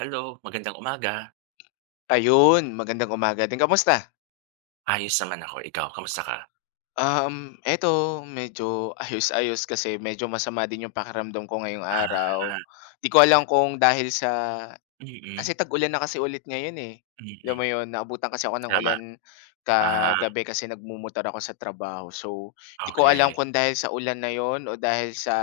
Hello, magandang umaga. Ayun, magandang umaga din. Kamusta? Ayos naman ako, ikaw kamusta ka? Eto medyo ayos-ayos kasi medyo masama din yung pakiramdam ko ngayong araw. Ah, 'Di ko alam kung dahil sa kasi mm, tag-ulan na kasi ulit ngayon, eh. Alam mo mm, yun, naabutan kasi ako ng tama. ulan Ah, kagabi kasi nagmumotor ako sa trabaho. So, 'di ko alam okey. kung dahil sa ulan na yun o dahil sa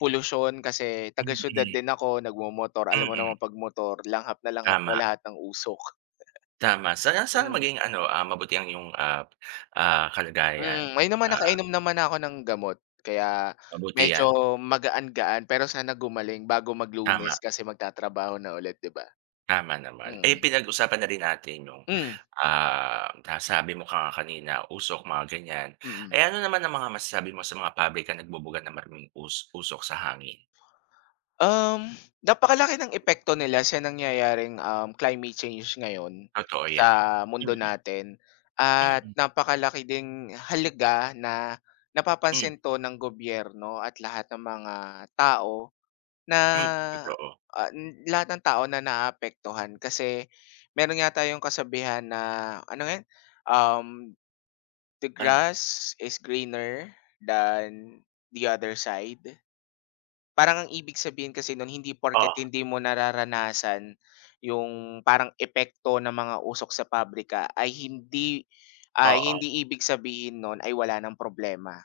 pollution kasi taga-siyudad Mm, din ako, nagmomotor. Alam mo naman mm, 'pag motor, langhap na langhap mo tama, lahat ng usok. tama. Sana sana maging ano, mabuti ang iyong, Mm, kalagayan, may naman ah, nakainom naman ako ng gamot kaya mabuti medyo 'yan. magaan-gaan pero sana gumaling bago mag Lunes Tama, kasi magtatrabaho na ulit 'di ba? tama naman. Eh, Mm. pinag-usapan na rin natin yung, Hmm, ah, sabi mo ka nga kanina usok mga ganiyan. mm. Eh, ano naman ang mga masasabi mo sa mga pabrika nagbubuga ng maraming usok sa hangin? Um, napakalaki ng epekto nila sa nangyayaring, climate change ngayon Totoo 'yan. sa mundo Mm, natin at mm, napakalaki ding halaga na mm. napapansin 'to ng gobyerno at lahat ng mga tao. Na, Hmm, totoo. ah, n lahat ng tao na naapektuhan kasi meron nga tayong kasabihan na ano nga yun, um, "The Ano grass is greener than the other side." Parang ang ibig sabihin kasi nun hindi porket oo, hindi mo nararanasan yung parang epekto ng mga usok sa pabrika ay hindi oo, ibig sabihin nun ay wala ng problema.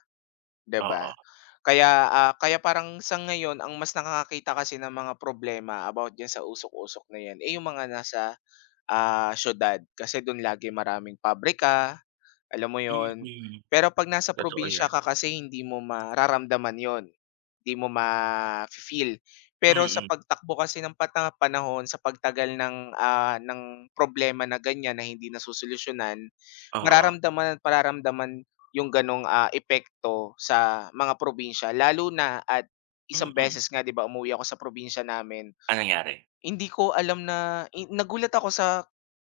'Di ba? oo, Kaya parang sa ngayon ang mas nakakakita kasi ng mga problema about diyan sa usok-usok na 'yan, eh, yung mga nasa, siyudad kasi do'n lagi maraming pabrika, alam mo yon. mm. Pero 'pag nasa Totoo probinsya yan, ka kasi hindi mo mararamdaman yon, hindi mo ma feel. Pero sa mm, pagtakbo kasi ng pata panahon, sa pagtagal ng problema na ganiyan na hindi nasusolusyunan, oo, mararamdaman at mararamdaman yung gano'ng, epekto sa mga probinsya. Lalo na at isang mm. beses nga 'di ba umuwi ako sa probinsya namin, Anong nangyari? hindi ko alam na nagulat ako sa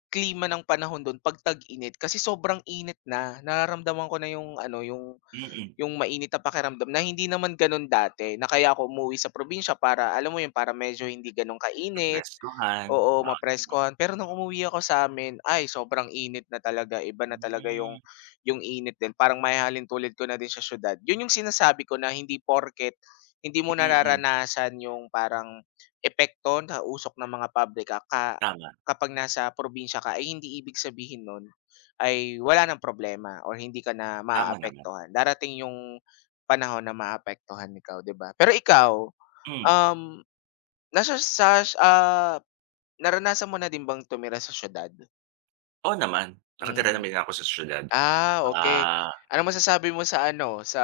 klima ng panahon don 'pag tag-init kasi sobrang init na. Nararamdaman ko na yung ano, yung Mm, mainit na pakiramdam na hindi naman ganon dati na kaya ako umuwi sa probinsya para alam mo yun, para medyo hindi ganun kainit. napreskohan, Oo, mga gano'n. mapreskuhan. Pero nung umuwi ako sa amin, ay sobrang init na talaga, iba na talaga yung Hmm, init din. Parang mahahalin tulad ko na din sa siyudad. Yun yung sinasabi ko na hindi porket hindi mo mm, nararanasan yung parang epekto na usok ng mga pabrika ka tama, kapag nasa probinsya ka, ay hindi ibig sabihin nun ay wala ng problema or hindi ka na tama naman. maaapektuhan. Darating yung panahon na maapektuhan ikaw, 'di ba? Pero ikaw, Hmm, um, nasa sa, ah Naranasan mo na din bang tumira sa siyudad? oo naman, nakatira Hmm, naman din ako sa siyudad. Okey. Ah, Anong masasabi mo sa ano, sa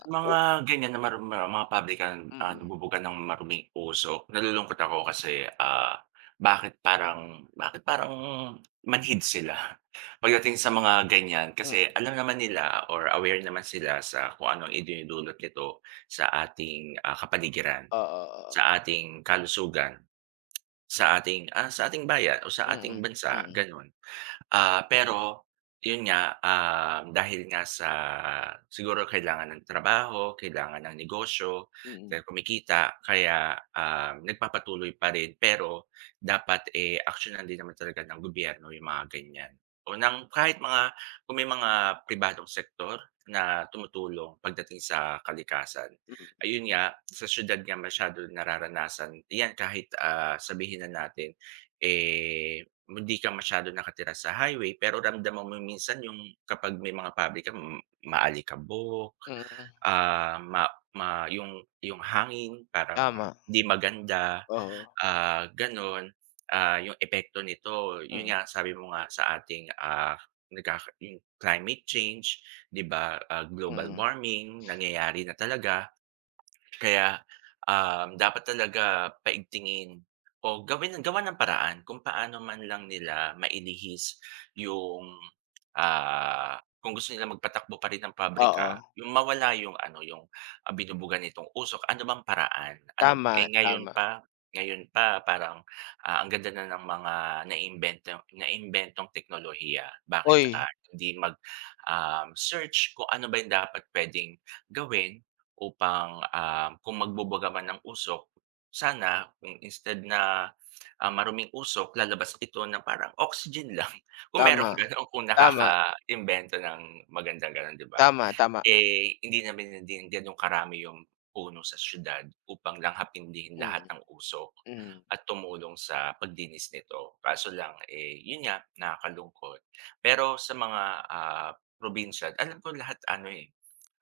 sa mga o ganyan na maru ma mga pabrikang, mm, nabubuga ng maruming usok, nalulungkot ako kasi, bakit parang manhid sila pagdating sa mga ganyan. mm, Kasi alam naman nila or aware naman sila sa kung anong idinudulot nito sa ating, kapaligiran, oo, oo. sa ating kalusugan, sa ating bayan o sa ating Mm, bansa, mm, gano'n. Ah, pero yun nga, dahil nga sa siguro kailangan ng trabaho, kailangan ng negosyo, kaya mm, kumikita kaya, nagpapatuloy pa rin. Pero dapat, eh, aksiyunan din naman talaga ng gobyerno yung mga ganyan o ng kahit mga kung may mga pribadong sektor na tumutulong pagdating sa kalikasan. mm, Ayun nga, sa siyudad nga masyado nararanasan 'yan kahit, sabihin na natin, eh hindi ka masyado nakatira sa highway, pero ramdam mo minsan yung kapag may mga pabrika maalikabok, mm, ah, ma ma yung hangin parang tama, 'di maganda, oo, gano'n. Ah, yung epekto nito, yun mm, nga sabi mo nga sa ating, ah, nagkaka yung climate change, 'di ba, global mm, warming nangyayari na talaga. Kaya, dapat talaga paigtingin o gawin ng gawan ng paraan kung paano man lang nila mailihis yung, kung gusto nila magpatakbo pa rin ng oo, pabrika, yung mawala yung ano, yung, binubuga nitong usok, ano bang paraan? Ano tama, eh, ngayon tama. pa ngayon pa parang, ang ganda na ng mga naimbentong teknolohiya. Bakit, Uy, hindi mag, search kung ano ba yung dapat puwedeng gawin upang, kung magbubuga man ng usok, sana kung instead na, maruming usok lalabas ito na parang oxygen lang. Kung merong tama, gano'n, kung tama, nakakaimbento ng magandang gano'n, 'di ba? tama, tama, Eh, hindi namin din ganong karami yung puno sa siyudad upang langhapin din lahat mm, ng usok hmm. at tumulong sa pagdinis nito. Kaso lang, eh, yun nga, nakakalungkot. Pero sa mga, ah, probinsya alam ko lahat ano, eh,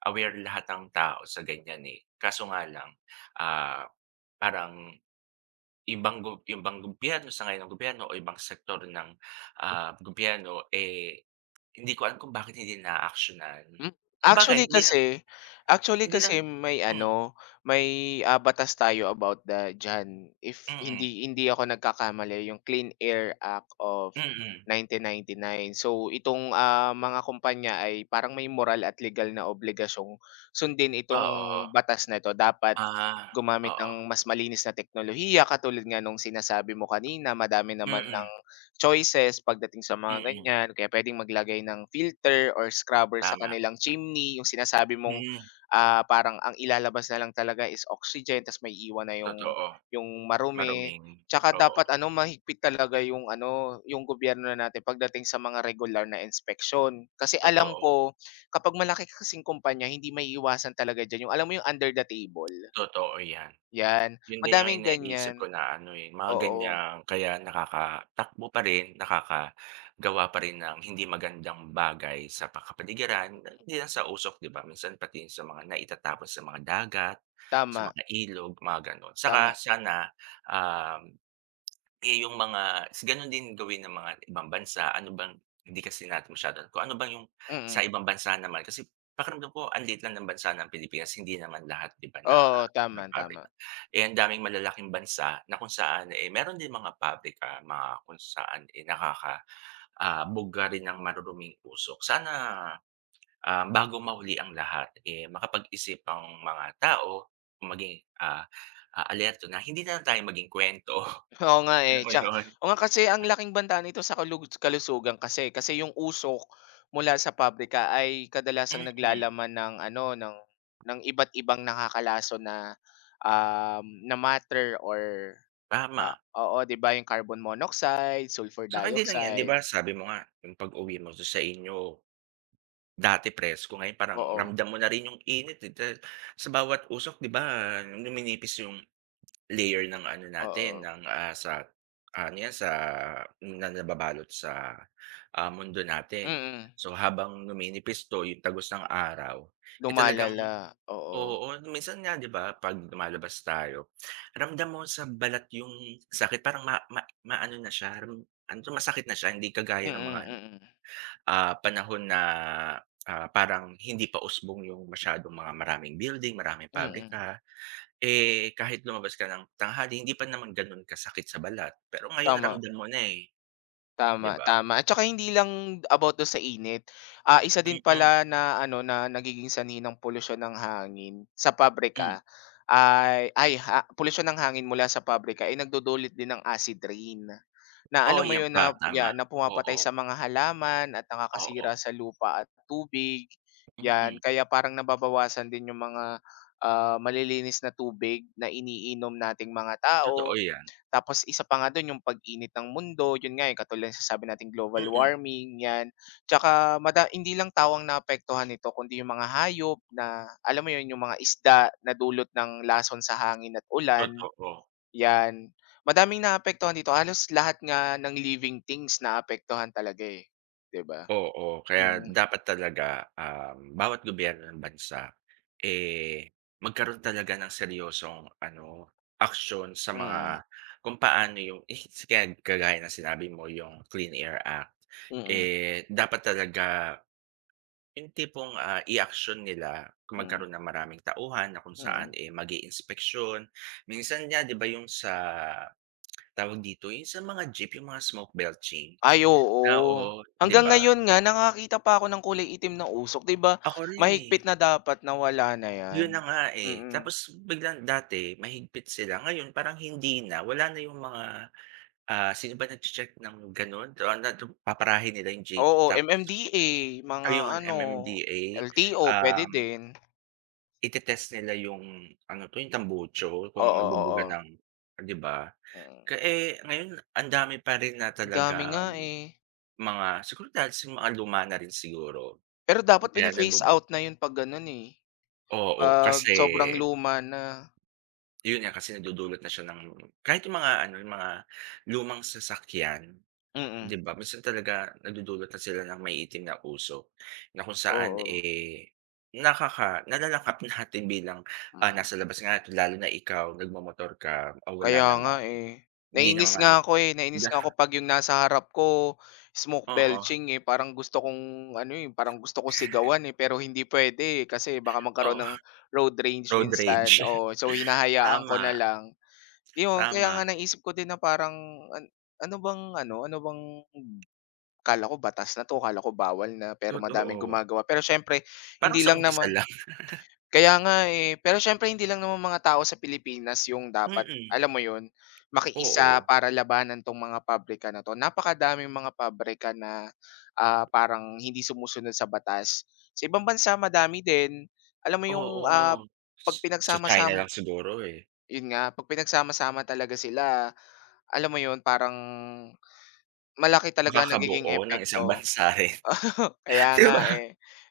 aware lahat ng tao sa ganyan, eh. Kaso nga lang, ah, parang ibang gobyerno sa ngayon ng gobyerno o ibang sektor ng, gobyerno, eh, hindi ko alam kung bakit hindi na naaaksiyunan. Hmm, Sabagay actually hindi lang kasi actually hindi lang kasi may hmm, ano, may, batas tayo about the diyan. If mm, mm. hindi hindi ako nagkakamali yung Clean Air Act of Mm. 1999. So itong, mga kumpanya ay parang may moral at legal na obligasyong sundin itong Oo, batas na ito. Dapat ah, oo. gumamit ng mas malinis na teknolohiya katulad nga nung sinasabi mo kanina, madami naman ng Mm, choices pagdating sa mga mm, ganyan, kaya puwedeng maglagay ng filter or scrubber sa tama. kanilang chimney, yung sinasabi mong, Mm, parang ang ilalabas na lang talaga is oxygen ta's maiiwan na yung totoo. Marumi. Maruming. Tsaka Oo, dapat ano, mahigpit talaga yung ano, yung gobyerno na natin pagdating sa mga regular na inspection. Kasi alam totoo, ko kapag malaki kasing kumpanya hindi may iwasan talaga diyan yung alam mo yung under the table? totoo 'yan. 'Yan, Yun din yung madaming iniisip ganyan. ko na ano, eh, mga Oo, ganyan kaya nakakatakbo pa rin, nakakagawa pa rin ng hindi magandang bagay sa kapaligiran, hindi lang sa usok 'di ba, minsan pati sa mga naitatapon sa mga dagat, sa tama, mga ilog, mga gano'n. Saka tama. sana, um eh, yung mga gano'n din gawin ng mga ibang bansa, ano bang hindi kasi natin masyado kung ano bang yung sa Mm. ibang bansa naman kasi pakiramdam ko ang liit lang ng bansa ng Pilipinas, hindi naman lahat 'di ba na Oo, tama, na tama. pabrika. Eh, ang daming malalaking bansa na kung saan, eh, meron din mga pabrika, mga kung saan, eh, bugga rin ng maruruming usok. Sana, bago mahuli ang lahat, eh, makapag-isip ang mga tao, maging, alerto na hindi na lang tayo maging kuwento, Oo nga, eh, alam mo yun? oo nga kasi ang laking banta nito sa kalusugan kasi. Kasi yung usok mula sa pabrika ay kadalasang Mm, naglalaman ng ano, ng iba't ibang nakakalason na matter or, ah, tama. oo, 'di ba, yung carbon monoxide, sulfur Saka hindi lang 'yan, 'di dioxide, ba sabi mo nga, yung pag-uwi mo sa inyo, dati presko, ngayon parang oo, ramdam mo na rin yung init, eh, sa bawat usok 'di ba, numinipis yung layer ng ano oo, natin ng, sa ano yan sa na nababalot sa, mundo natin. mm. So habang numinipis 'to yung tagos ng araw, eh, talagang Lumalala, oo, oo, minsan nga 'di ba 'pag lumalabas tayo ramdam mo sa balat yung sakit parang ma ma maano na siya ram ano 'to masakit na siya hindi mm, kagaya ng mga, mm, mm. Panahon na, parang hindi pa usbong yung masyadong mga maraming building, maraming mm. pabrika. Eh, kahit lumabas ka ng tanghali hindi pa naman gano'n kasakit sa balat, pero ngayon Tama. ramdam mo na, eh, 'di Tama, ba? tama. At saka hindi lang about do sa init, isa din Mm, pala na ano, na nagiging sanhi ng polusyon ng hangin sa hmm. pabrika. Ay ha polusyon ng hangin mula sa pabrika ay nagdudulot din ng acid rain. Na Oo, alam mo 'yan yun pa, na yeah, tama. na pumapatay Oo, sa mga halaman at oo, nakakasira sa lupa at tubig, 'yan. mm. Kaya parang nababawasan din yung mga, malilinis na tubig na iniinom nating mga Totoo tao. 'yan, Tapos isa pa nga dun yung pag-init ng mundo, yun nga, eh, katulad sa sabi nating global mm, warming, 'yan. Tsaka hindi lang tawang ang naapektuhan nito kundi yung mga hayop na alam mo yun, yung mga isda na dulot ng lason sa hangin at ulan, totoo. 'yan. Madaming naapektuhan dito, halos lahat nga ng living things naapektuhan talaga, eh, 'di ba? Oo, kaya Mm, dapat talaga, bawat gobyerno ng bansa, eh, magkaroon talaga ng seryosong ano, aksiyon sa mga mm, kung paano yung eh, kaya kagaya ng sinabi mo yung Clean Air Act, mm, eh, dapat talaga yung tipong, i-aksyon nila kung mm, magkaroon ng maraming tauhan na kung saan, mm. eh, mag-iinspeksyon. Minsan nga 'di ba yung sa tawag dito, yung sa mga jeep, yung mga smoke belching? Ay Oo, oo. 'di Hanggang ba? ngayon nga nakakita pa ako ng kulay itim na usok, 'di ba Ako rin, eh. mahigpit na dapat na wala na 'yan. Yun na nga, eh. Mm, Tapos biglang dati mahigpit sila, ngayon parang hindi na. Wala na yung mga, sino ba nagche-check ng gano'n? Paparahin nila yung jeep oo, tapos MMDA, mga ayun, ano, MMDA, LTO puwede um din. ite-test nila yung ano 'to, yung tambucho kung Oo, oo, nabubuga ng 'di ba? mm. Eh, ngayon ang dami pa rin na Dami nga, talagang eh. mga siguro dahil sa mga luma na rin siguro, Pero dapat kaya pini-phase out na 'yun 'pag gano'n, eh, oo, 'pag kasi sobrang luma na. yun nga, kasi nagdudulot na siya ng kahit yung mga ano, yung mga lumang sasakyan. 'Di Mm, ba minsan talaga nadudulot na sila ng maiitim na usok na kung saan, oo, eh, nalalangkap natin bilang, mm. nasa labas nga lalo na ikaw nagmomotor ka, wala Kaya nga, namang eh. hindi Nainis naman nga ako, eh, nainis na nga ako 'pag yung nasa harap ko smoke oo, belching, eh. Parang gusto kong ano, eh, parang gusto ko sigawan, eh, pero hindi puwede, eh, kasi baka magkaroon oo, ng road rage road minsan, rage. oo. So, hinahayaan ko na Tama, lang. Yun, kaya nga tama, naisip ko din na parang an ano bang ano, ano bang kala ko batas na 'to, kala ko bawal na, pero madaming totoo. gumagawa. Pero siyempre Parang hindi sa lang umpisa naman lang, kaya nga, eh. Pero syempre hindi lang naman mga tao sa Pilipinas yung dapat, mm, alam mo yun, makiisa oo, para labanan 'tong mga pabrika na 'to. Napakadaming mga pabrika na, parang hindi sumusunod sa batas. Sa ibang bansa madami din. Alam mo yung, oo. 'pag Sa China lang siguro, eh, yun nga, 'pag pinagsama-sama talaga sila, alam mo yun, parang malaki talaga ang nagiging makakabuo ng isang epekto. bansa rin, Kaya 'di nga, ba? eh.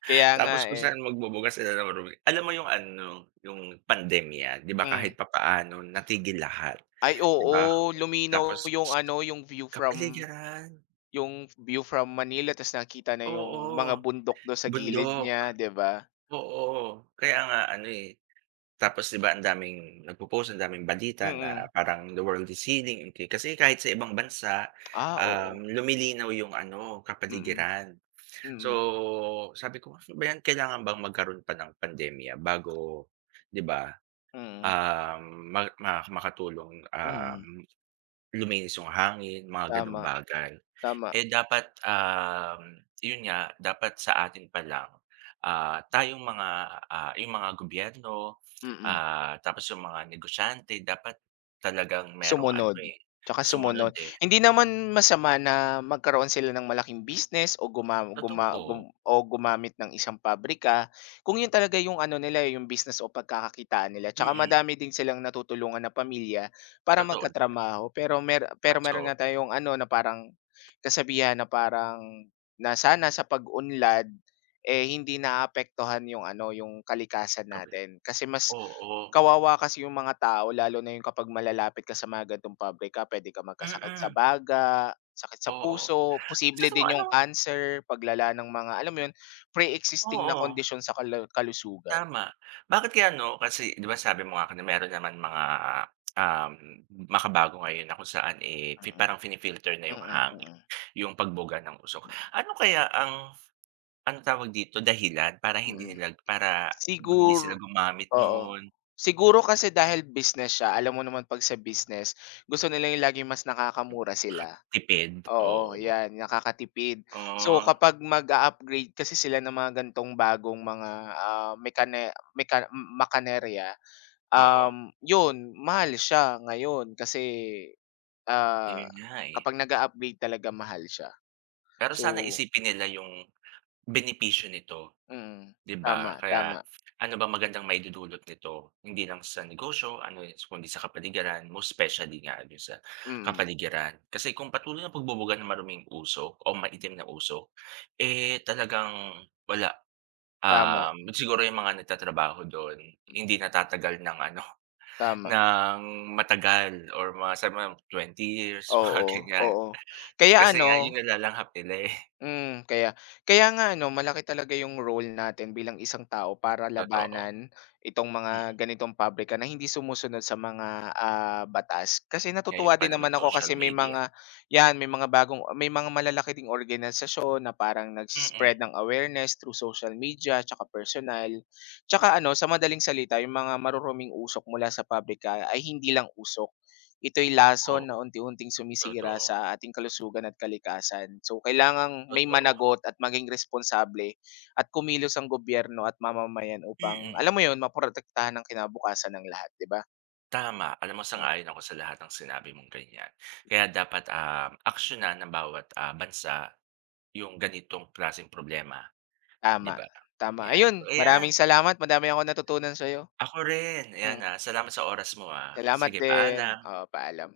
Kaya nga, Tapos kung eh. saan magbubuga sila ng room. Alam mo yung ano, yung pandemya, 'di ba Hmm. kahit papaano natigil lahat, Ay 'di oo, ba? luminaw Tapos yung ano, yung view from kapaligiran, Manila ta's nakita na yung oo, mga bundok do sa gilid bundok, niya, 'di ba? oo. Kaya nga ano, eh, tapos 'di ba ang daming nagpo-post, ang daming balita na Mm. parang the world is healing, okay? Kasi kahit sa ibang bansa, Ah, oo. Lumilinaw yung ano, Mm, kapaligiran. So, mm, sabi ko, "Ano ba 'yan, kailangan bang magkaroon pa ng pandemya bago" 'di ba? mm, Um, ma ma makatulong, mm, luminis yung hangin, mga gano'ng tama, bagay. tama, Eh, dapat, yun nga, dapat sa atin pa lang, tayong mga, yung mga gobyerno, mm. Tapos yung mga negosyante dapat talagang merong ano, Sumunod, eh, tsaka sumunod, sumunod. eh. Hindi naman masama na magkaroon sila ng malaking business o guma guma Totoo, gum o gumamit ng isang pabrika, kung yun talaga yung ano nila, eh, yung business o pagkakakitaan nila. Tsaka mm, madami din silang natutulungan na pamilya para totoo naman. magkatrabaho. Pero Kaso meron nga tayong ano na parang kasabihan na parang na sana sa pag-unlad, eh, hindi naapektuhan yung ano, yung kalikasan natin. Kasi mas oo, kawawa kasi yung mga tao lalo na yung kapag malalapit ka sa mga ganitong pabrika pwede ka mm, magkasakit sa mm baga, sakit sa oo. puso, posible Kasi kung din ano yung cancer, paglala ng mga alam mo yun, pre-existing na oo. kondisyon sa kalusugan. Tama. Bakit kaya no kasi 'di ba sabi mo nga kanina meron naman mga, um, makabago ngayon na kung saan, eh, Mm, parang fini-filter na yung mm, hangin, mm, yung pagbuga ng usok. mm, Ano kaya ang, ano tawag dito, dahilan mm. Para hindi Sigur sila gumamit Oo. nun, Siguro kasi dahil business siya, alam mo naman 'pag sa business, gusto nila yung laging mas nakakamura ka sila. tipid, Oo, oo. 'yan, nakakatipid. So, Oh, kapag mag upgrade kasi sila ng mga ganitong bagong mga, ah, mekane makanerya, oo, 'yun, mahal siya ngayon kasi, ah, yun nga, eh. kapag nag upgrade talaga mahal siya. Pero So sana isipin nila yung benepisyo nito. mm, 'Di ba? tama, Kaya tama. ano ba magandang maidudulot nito, hindi lang sa negosyo, ano, eh, kundi sa kapaligiran, most specially nga ano sa Mm, kapaligiran. Kasi kung patuloy na pagbubuga ng maruming usok o maitim na usok, eh, talagang wala, tama, siguro yung mga nagtatrabaho do'n hmm, hindi natatagal ng ano, tama. ng matagal or mga sa mga 20 years, mga Oo, ganyan. oo. Kaya Kasi ano nga yun nalalanghap nila, eh, Mm, kaya kaya nga ano malaki talaga yung role natin bilang isang tao para totoo. labanan itong Mm, mga ganitong pabrika na hindi sumusunod sa mga, batas. Kasi natutuwa ngayon pa din na may naman ako social kasi may media. mga 'yan may mga bagong may mga malalaki ding organisasyon na parang Mm, nagse-spread mm. ng awareness through social media tsaka personal. Tsaka ano, sa madaling salita yung mga maruruming usok mula sa pabrika ay hindi lang usok. Ito'y lason Oo, na unti-unting sumisira totoo. sa ating kalusugan at kalikasan. So, kailangang may Totoo, managot at maging responsable at kumilos ang gobyerno at mamamayan upang, mm. alam mo 'yun, maprotektahan ang kinabukasan ng lahat, 'di ba? Tama, alam mo Hmm, sang-ayon ako sa lahat ng sinabi mong ganyan. Kaya dapat, aksiyunan ng bawat, bansa yung ganitong klaseng problema, 'di tama, ba? tama. 'Yan, so, Ayun, maraming ayan, salamat, madami akong natutunan sa'yo. ako rin. Ayan, Mm, salamat sa oras mo, ah. salamat Sige, din. paalam. Oo, paalam.